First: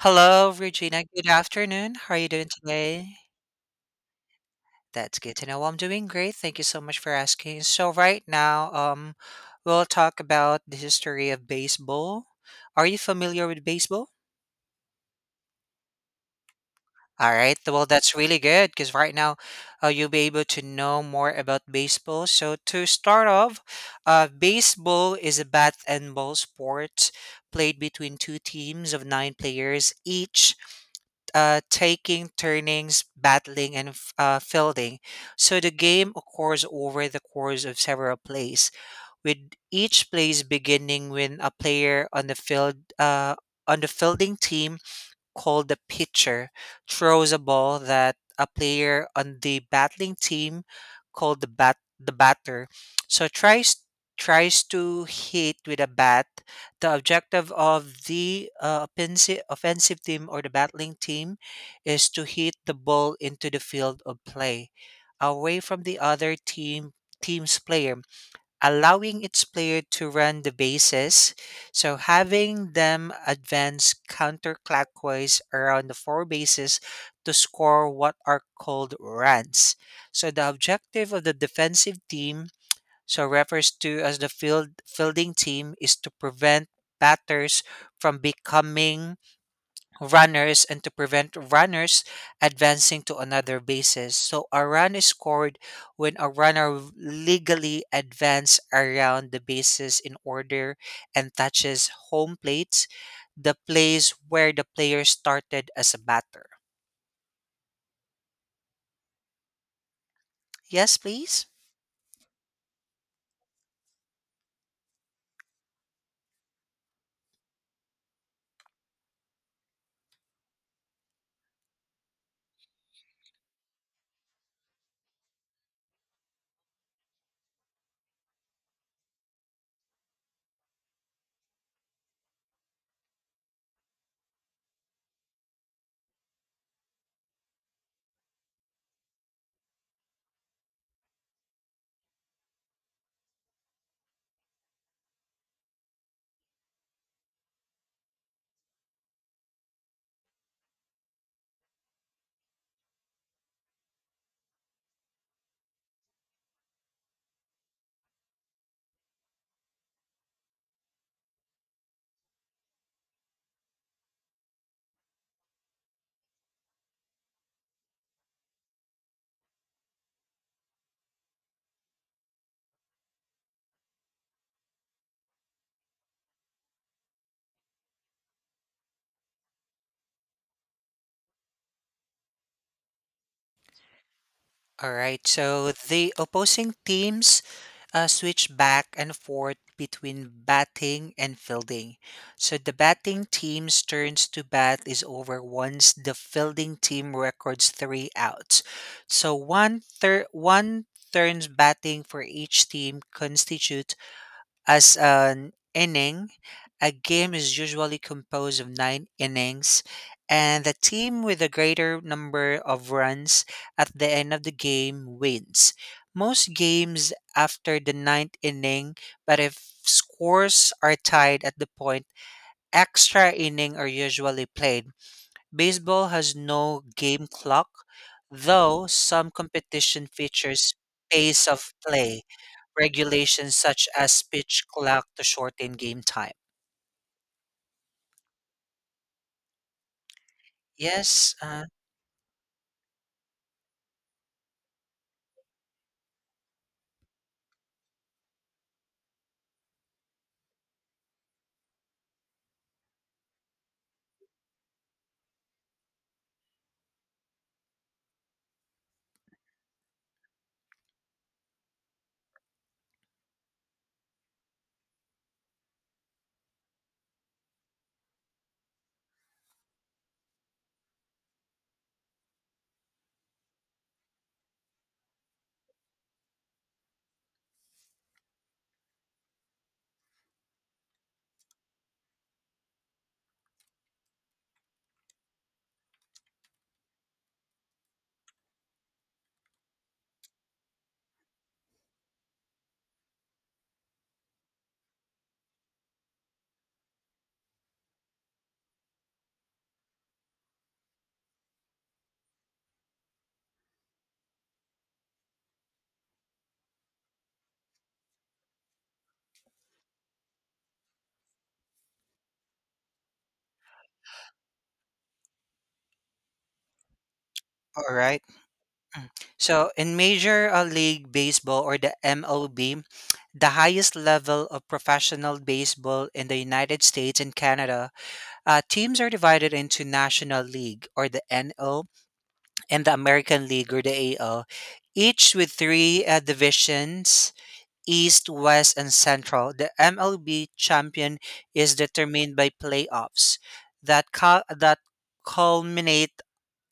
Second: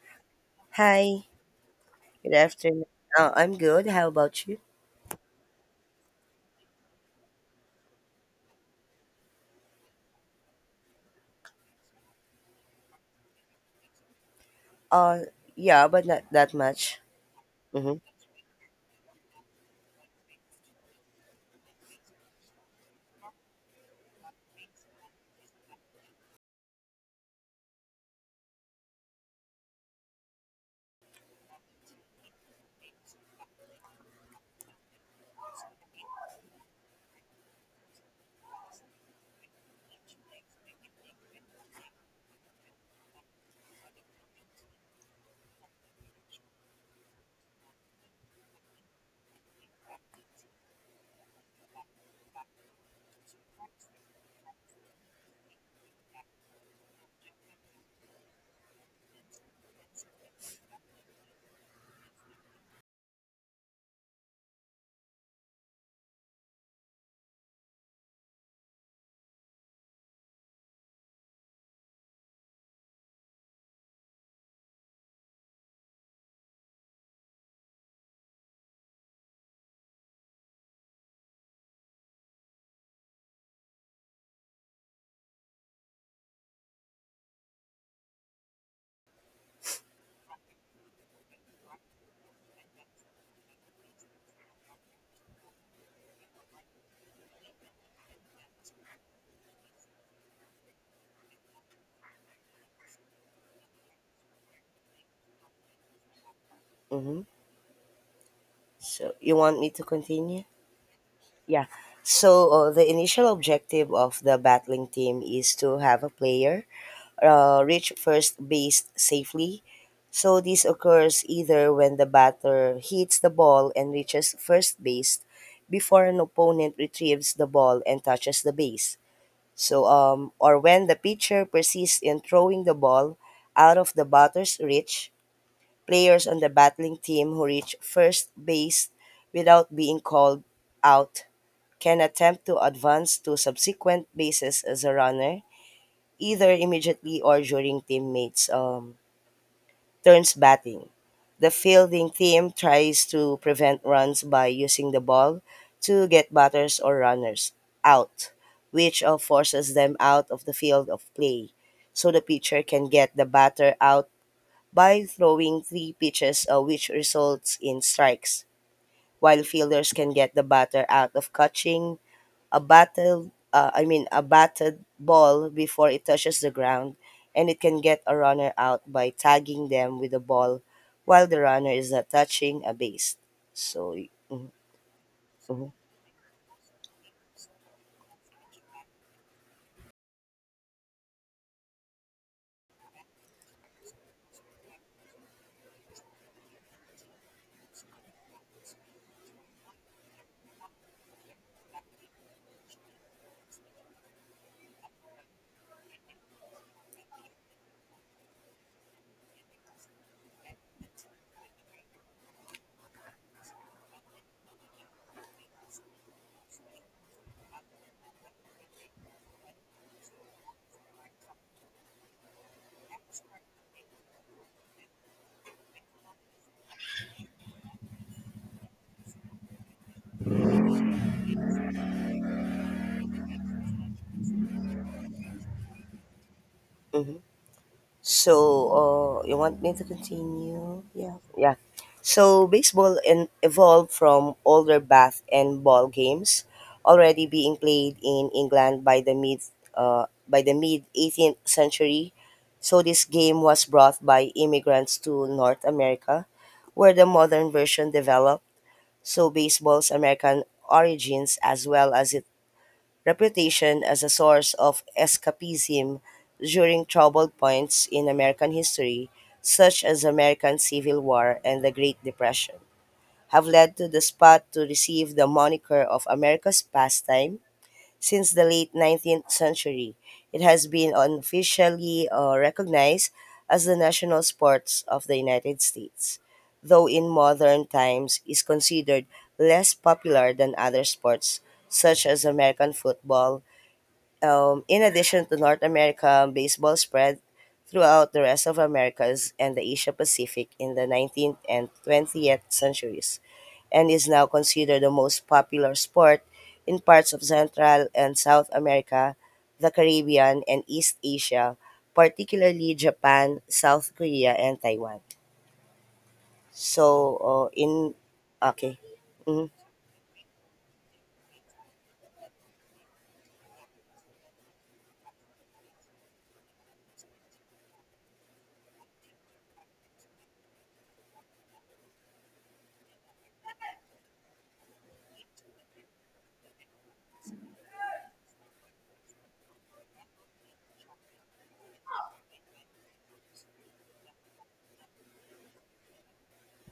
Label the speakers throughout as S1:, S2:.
S1: Hello, Regina.
S2: Hi,
S1: Good afternoon. How are you
S2: good
S1: doing
S2: afternoon.
S1: today?
S2: I'm good. How about you?
S1: That's good to know. Well, I'm doing great. Thank you so much for asking. So right now, we'll talk about the history of baseball. Are you familiar with baseball?
S2: Uh, yeah, but not that much.
S1: All right. Well,
S2: Mm-hmm.
S1: that's really good because right now, you'll be able to know more about baseball. So to start off, baseball is a bat and ball sport played between two teams of nine players each taking turnings, battling, and fielding. So the game occurs over the course of several plays, with each plays beginning when a player on the field on the fielding team called the pitcher throws a ball that a player on the battling team called the batter so tries to hit with a bat. The objective of the offensive team or the battling team is to hit the ball into the field of play away from the other team's player, allowing its player to run the bases, so having them advance counterclockwise around the four bases to score what are called runs. So the objective of the defensive team, so refers to as the fielding team, is to prevent batters from becoming runners and to prevent runners advancing to another bases. So a run is scored when a runner legally advances around the bases in order and touches home plate, the place where the player started as a batter.
S2: Mm-hmm. So you want me to continue?
S1: Yes, please.
S2: Yeah. So the initial objective of the battling team is to have a player reach first base safely. So this occurs either when the batter hits the ball and reaches first base before an opponent retrieves the ball and touches the base. So, or when the pitcher persists in throwing the ball out of the batter's reach, players on the battling team who reach first base without being called out can attempt to advance to subsequent bases as a runner, either immediately or during teammates' turns batting. The fielding team tries to prevent runs by using the ball to get batters or runners out, which forces them out of the field of play. So the pitcher can get the batter out by throwing three pitches, which results in strikes, while fielders can get the batter out of catching a battle I mean a batted ball before it touches the ground, and it can get a runner out by tagging them with the ball while the runner is not touching a base. So, mhm,
S1: All right.
S2: mhm,
S1: So the opposing teams switch back and forth between batting and fielding. So the batting team's turns to bat is over once the fielding team records three outs. So one turns batting for each team constitutes as an inning, a game is usually composed of nine innings, and the team with the greater number of runs at the end of the game wins. Most games after the ninth inning, but if scores are tied at the point, extra inning are usually played. Baseball has no game clock, though some competition features pace of play regulations such as pitch clock to shorten game time.
S2: mhm. So, you want me to continue? Yeah.
S1: Yes,
S2: Yeah. So, baseball evolved from older bath and ball games already being played in England by the mid 18th century. So, this game was brought by immigrants to North America, where the modern version developed. So, baseball's American origins, as well as it reputation as a source of escapism during troubled points in American history, such as the American Civil War and the Great Depression, have led to the spot to receive the moniker of America's pastime. Since the late 19th century, it has been unofficially recognized as the national sports of the United States, though in modern times is considered less popular than other sports such as American football. In addition to North America, baseball spread throughout the rest of Americas and the Asia Pacific in the 19th and 20th centuries, and is now considered the most popular sport in parts of Central and South America, the Caribbean, and East Asia, particularly Japan, South Korea, and Taiwan. So, in
S1: all right.
S2: Okay. Mhm,
S1: So in Major League Baseball or the MLB, the highest level of professional baseball in the United States and Canada, teams are divided into National League or the NL and the American League or the AL, each with three divisions East, West, and Central. The MLB champion is determined by playoffs that, culminate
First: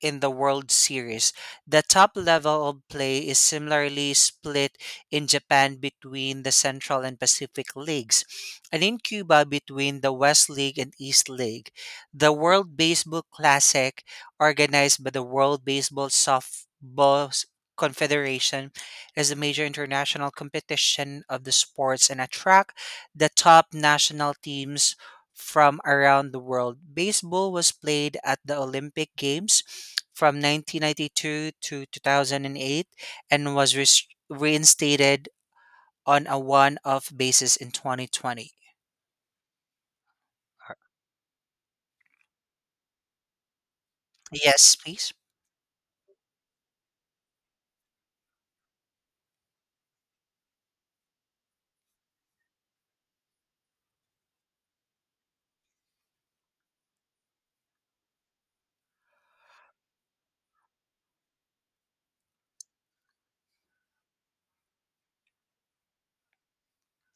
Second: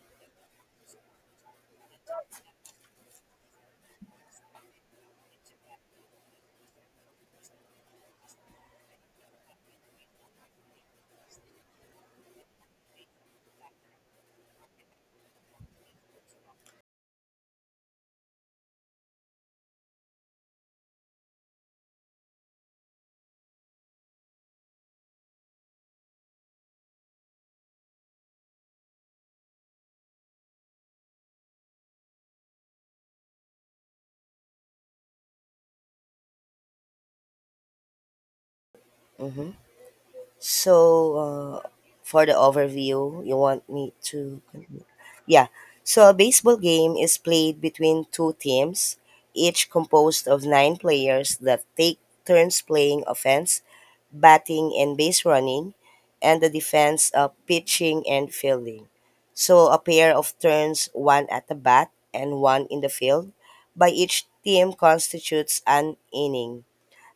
S1: in the World Series. The top level of play is similarly split in Japan between the Central and Pacific Leagues, and in Cuba between the West League and East League. The World Baseball Classic, organized by the World Baseball Softball Confederation, is a major international competition of the sports and attract the top national teams from around the world. Baseball was played at the Olympic Games from 1992 to 2008 and was reinstated on a one off basis in 2020.
S2: mhm. So, uh, for the overview, you want me to
S1: Yes,
S2: continue?
S1: please.
S2: Yeah. So, a baseball game is played between two teams, each composed of nine players that take turns playing offense, batting, and base running, and the defense pitching and fielding. So, a pair of turns, one at the bat and one in the field, by each team constitutes an inning.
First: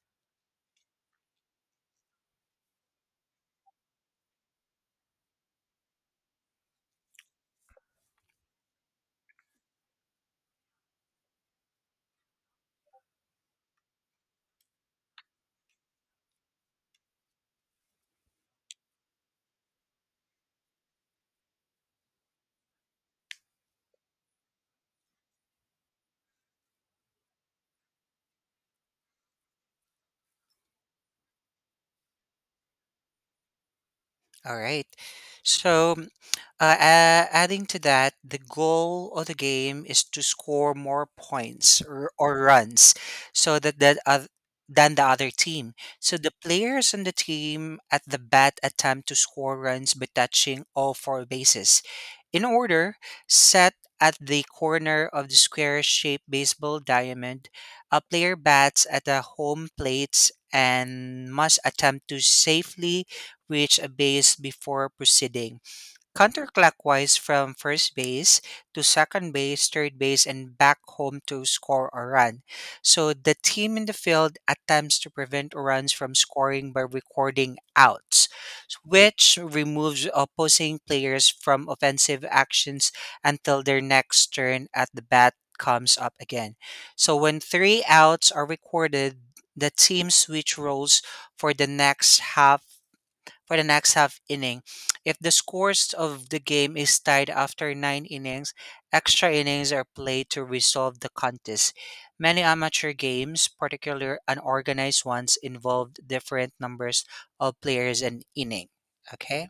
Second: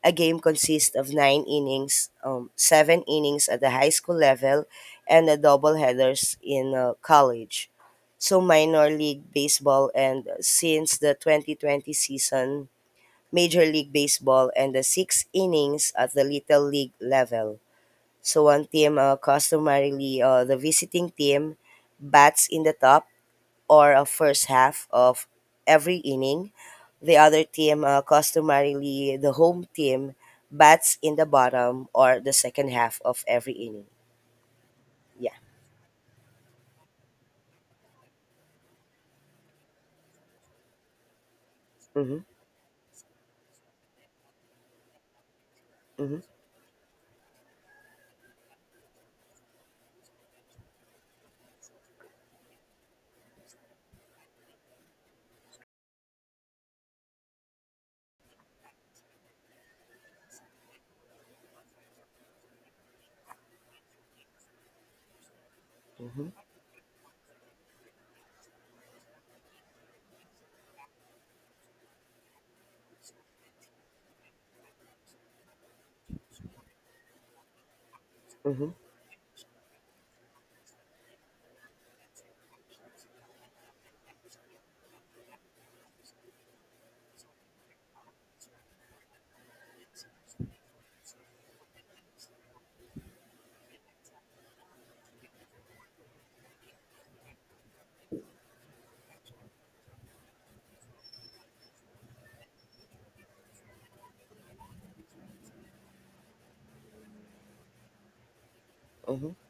S2: A game consists of nine innings, seven innings at the high school level, and a doubleheaders in college. So, minor league baseball and since the 2020 season, Major League Baseball and the six innings at the Little League level. So, one team, customarily the visiting team, bats in the top, or a first half of every inning. The other team, customarily the home team, bats in the bottom or the second half of every inning.
S1: All right.
S2: Yeah.
S1: So adding to that, the goal of the game is to score more points
S2: Mm-hmm.
S1: or runs, so than the other team. So
S2: Mm-hmm.
S1: the players on the team at the bat attempt to score runs by touching all four bases, in order set at the corner of the square-shaped baseball diamond. A player bats at the home plate and must attempt to safely reach a base before proceeding
S2: Mm-hmm.
S1: counterclockwise from first base to second base, third base, and back home to score a run. So the team in the field attempts to prevent runs from scoring by recording outs,
S2: Mm-hmm.
S1: which removes opposing players from offensive actions until their next turn at the bat comes up again. So when three outs are recorded, the team switch roles for the next half for the next half inning. If the scores of the game is tied after nine innings, extra innings are played to resolve the contest. Many amateur games, particularly unorganized ones, involved different numbers of players an inning.
S2: Mm-hmm.
S1: Okay,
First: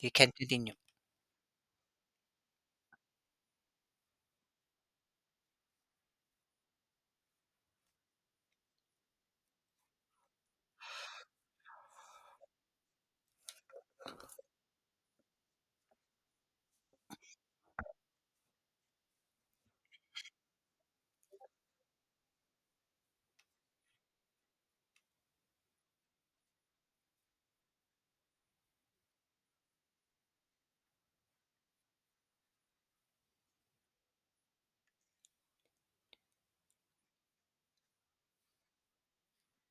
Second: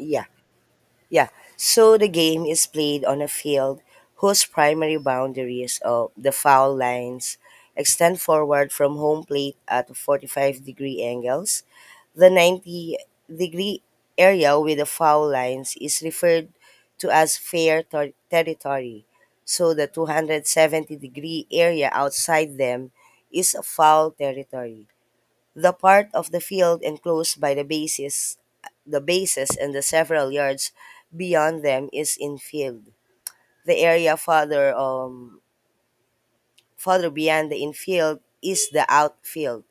S1: you can continue.
S2: Yeah. So the game is played on a field whose primary boundaries of the foul lines extend forward from home plate at 45-degree angles. The 90-degree area with the foul lines is referred to as territory, so the 270 degree area outside them is foul territory. The part of the field enclosed by the bases and the several yards beyond them is infield. The area farther further beyond the infield is the outfield.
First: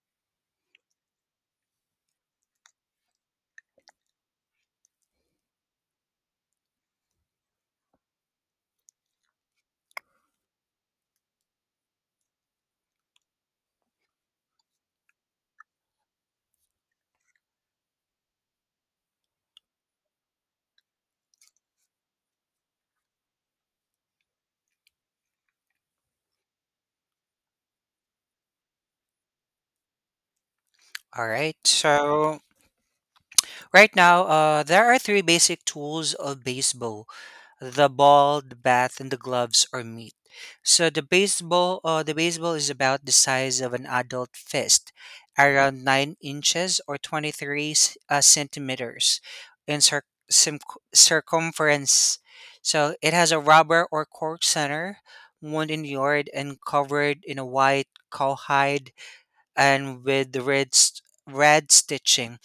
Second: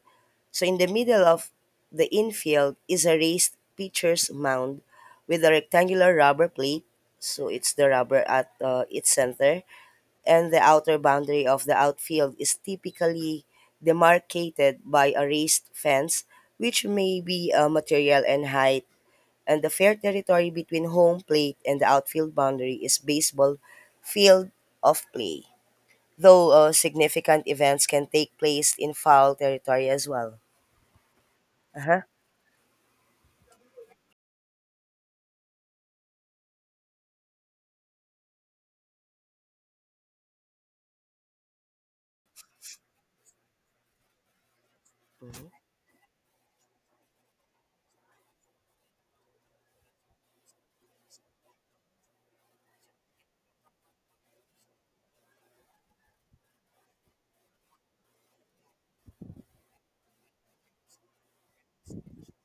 S2: So in the middle of the infield is a raised pitcher's mound with a rectangular rubber plate. So it's the rubber at its center, and the outer boundary of the outfield is typically demarcated by a raised fence, which may be material and height. And the fair territory between home plate and the outfield boundary is baseball field of play. Though significant events can take place in foul territory as well.
S1: All right.
S2: Uh-huh.
S1: So right now, there are three basic tools of baseball: the ball, the bat, and the gloves are meat. So the baseball is about the size of an adult fist, around 9 inches or 23 centimeters in circumference. So it has a rubber or cork center, wound in the yard, and covered in a white cowhide and with the red stitching.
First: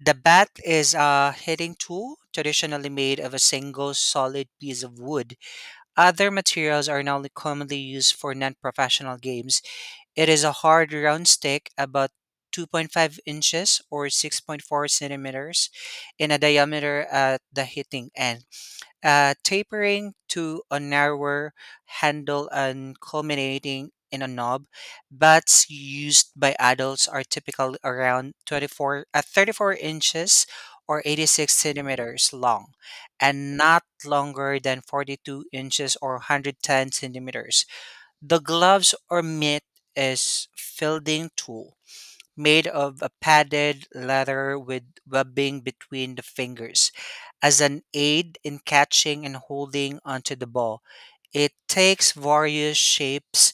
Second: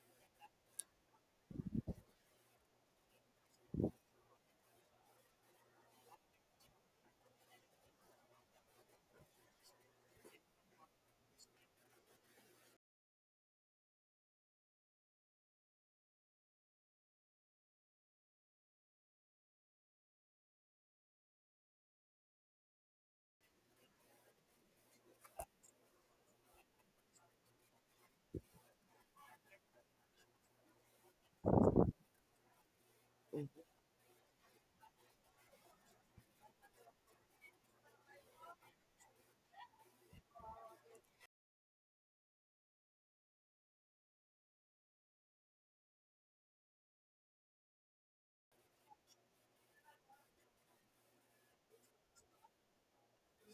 S1: The bat is a hitting tool traditionally made of a single solid piece of wood. Other materials are now commonly used for non professional games. It is a hard round stick about 2.5 inches or 6.4 centimeters in a diameter at the hitting end tapering to a narrower handle and culminating in a knob. Bats used by adults are typically around 34 inches or 86 centimeters long and not longer than 42 inches or 110 centimeters. The gloves or mitt is fielding tool made of a padded leather with webbing between the fingers as an aid in catching and holding onto the ball. It takes various shapes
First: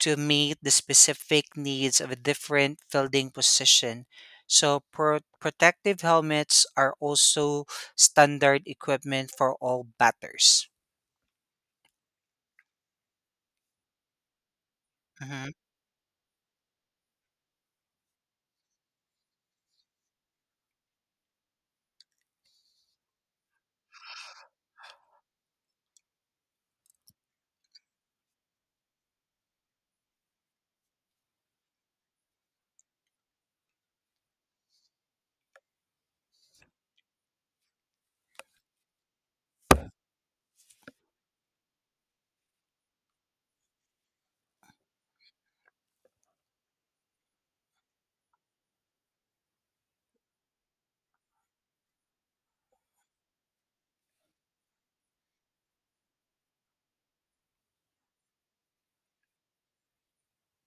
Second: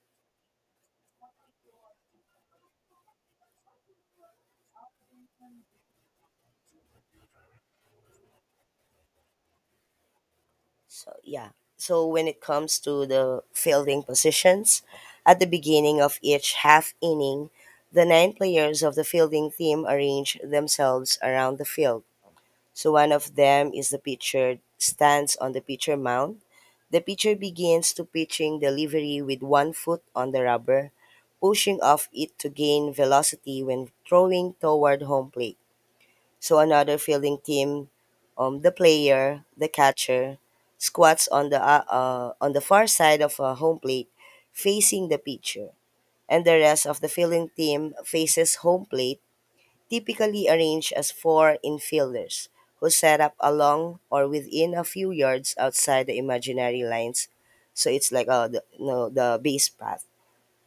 S1: to meet the specific needs of a different fielding position. So, protective helmets are also standard equipment for all batters.
S2: So yeah. So when it comes to the fielding positions, at the
S1: Mhm.
S2: beginning of each half inning, the nine players of the fielding team arrange themselves around the field. So one of them is the pitcher stands on the pitcher mound. The pitcher begins to pitching delivery with one foot on the rubber, pushing off it to gain velocity when throwing toward home plate. So another fielding team, the player, the catcher, squats on the far side of a home plate, facing the pitcher, and the rest of the fielding team faces home plate, typically arranged as four infielders who set up along or within a few yards outside the imaginary lines. So it's like the, no, the base path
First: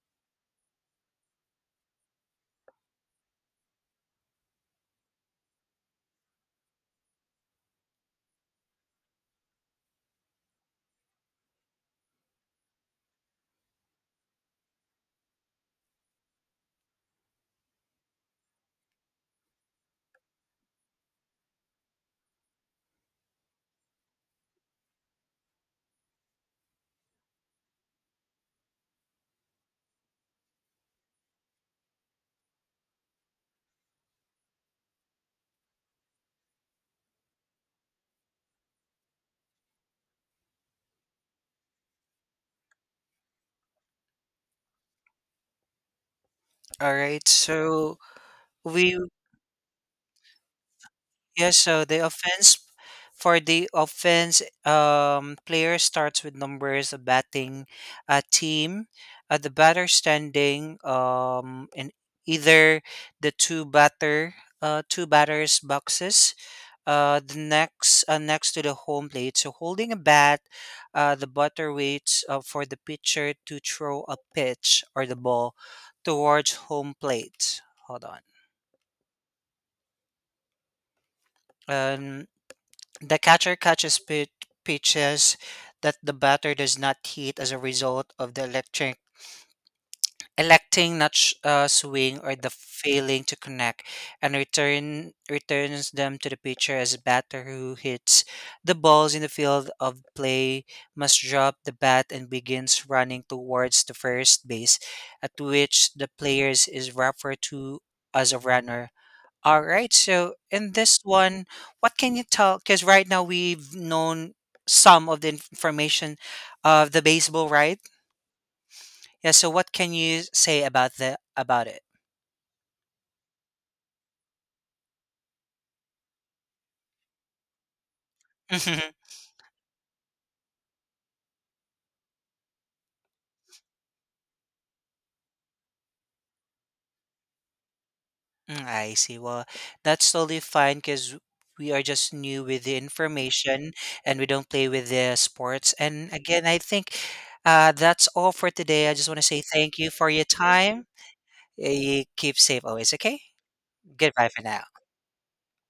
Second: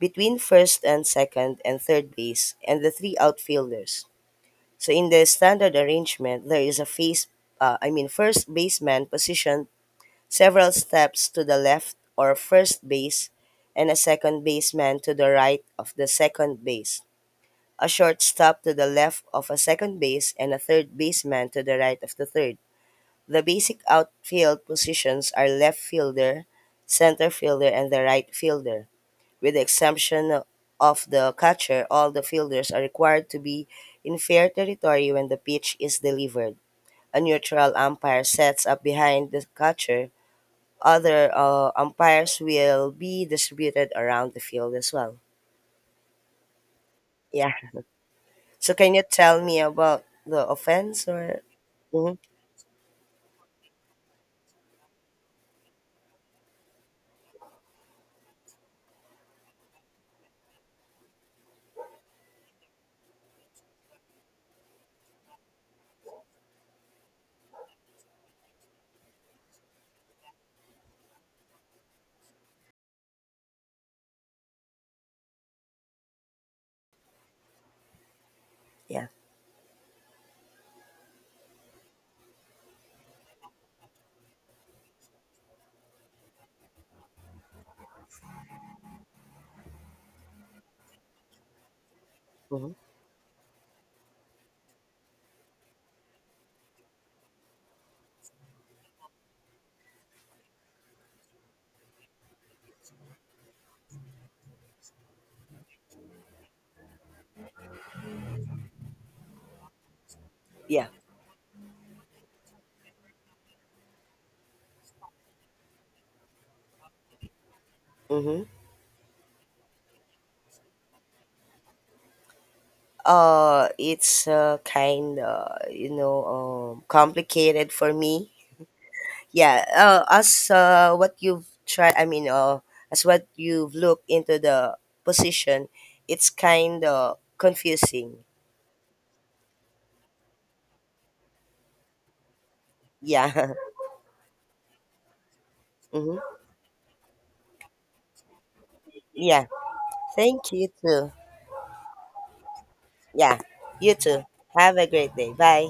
S2: between first and second and third base, and the three outfielders. So in the standard arrangement, there is a face, I mean first baseman positioned several steps to the left or first base, and a second baseman to the right of the second base, a shortstop to the left of a second base, and a third baseman to the right of the third. The basic outfield positions are left fielder, center fielder, and the right fielder. With the exemption of the catcher, all the fielders are required to be in fair territory when the pitch is delivered. A neutral umpire sets up behind the catcher. Other umpires will be distributed around the field as well.
S1: All right,
S2: Yeah.
S1: so
S2: So can
S1: we
S2: you tell me about the offense or?
S1: yeah, so the
S2: Hmm.
S1: offense for the offense player starts with numbers, a batting team, the batter standing, in either the two batter two batters boxes, the next next to the home plate. So holding a bat, the batter waits for the pitcher to throw a pitch or the ball towards home plate. Hold on.
S2: Yeah.
S1: um. The catcher catches pitches that the batter does not hit as a result of the electric electing not swing or the
S2: Hmm.
S1: failing to connect and returns them to the pitcher as a batter who hits the balls in the field of play must drop the bat and begins running towards the first base at which the players is referred to as a runner. All right. So in
S2: Yeah.
S1: this one, what can you tell? Because right now we've known some of the information of the baseball, right?
S2: Hmm.
S1: Yeah. So what can you say about the about it?
S2: It's kind of complicated for me.
S1: Mhm.
S2: Yeah, as what you've tried, I mean, as what you've looked into the position, it's kind of confusing.
S1: Mm, I see. Well, that's totally fine because we are just new with the
S2: Yeah.
S1: information and we don't play with the sports. And
S2: Hmm.
S1: again, I think that's all for today. I just want to say
S2: Yeah.
S1: thank you for your
S2: Thank you
S1: time.
S2: too.
S1: You keep safe always. Okay.
S2: Yeah. You too.
S1: Goodbye for
S2: Have
S1: now.
S2: a great day. Bye.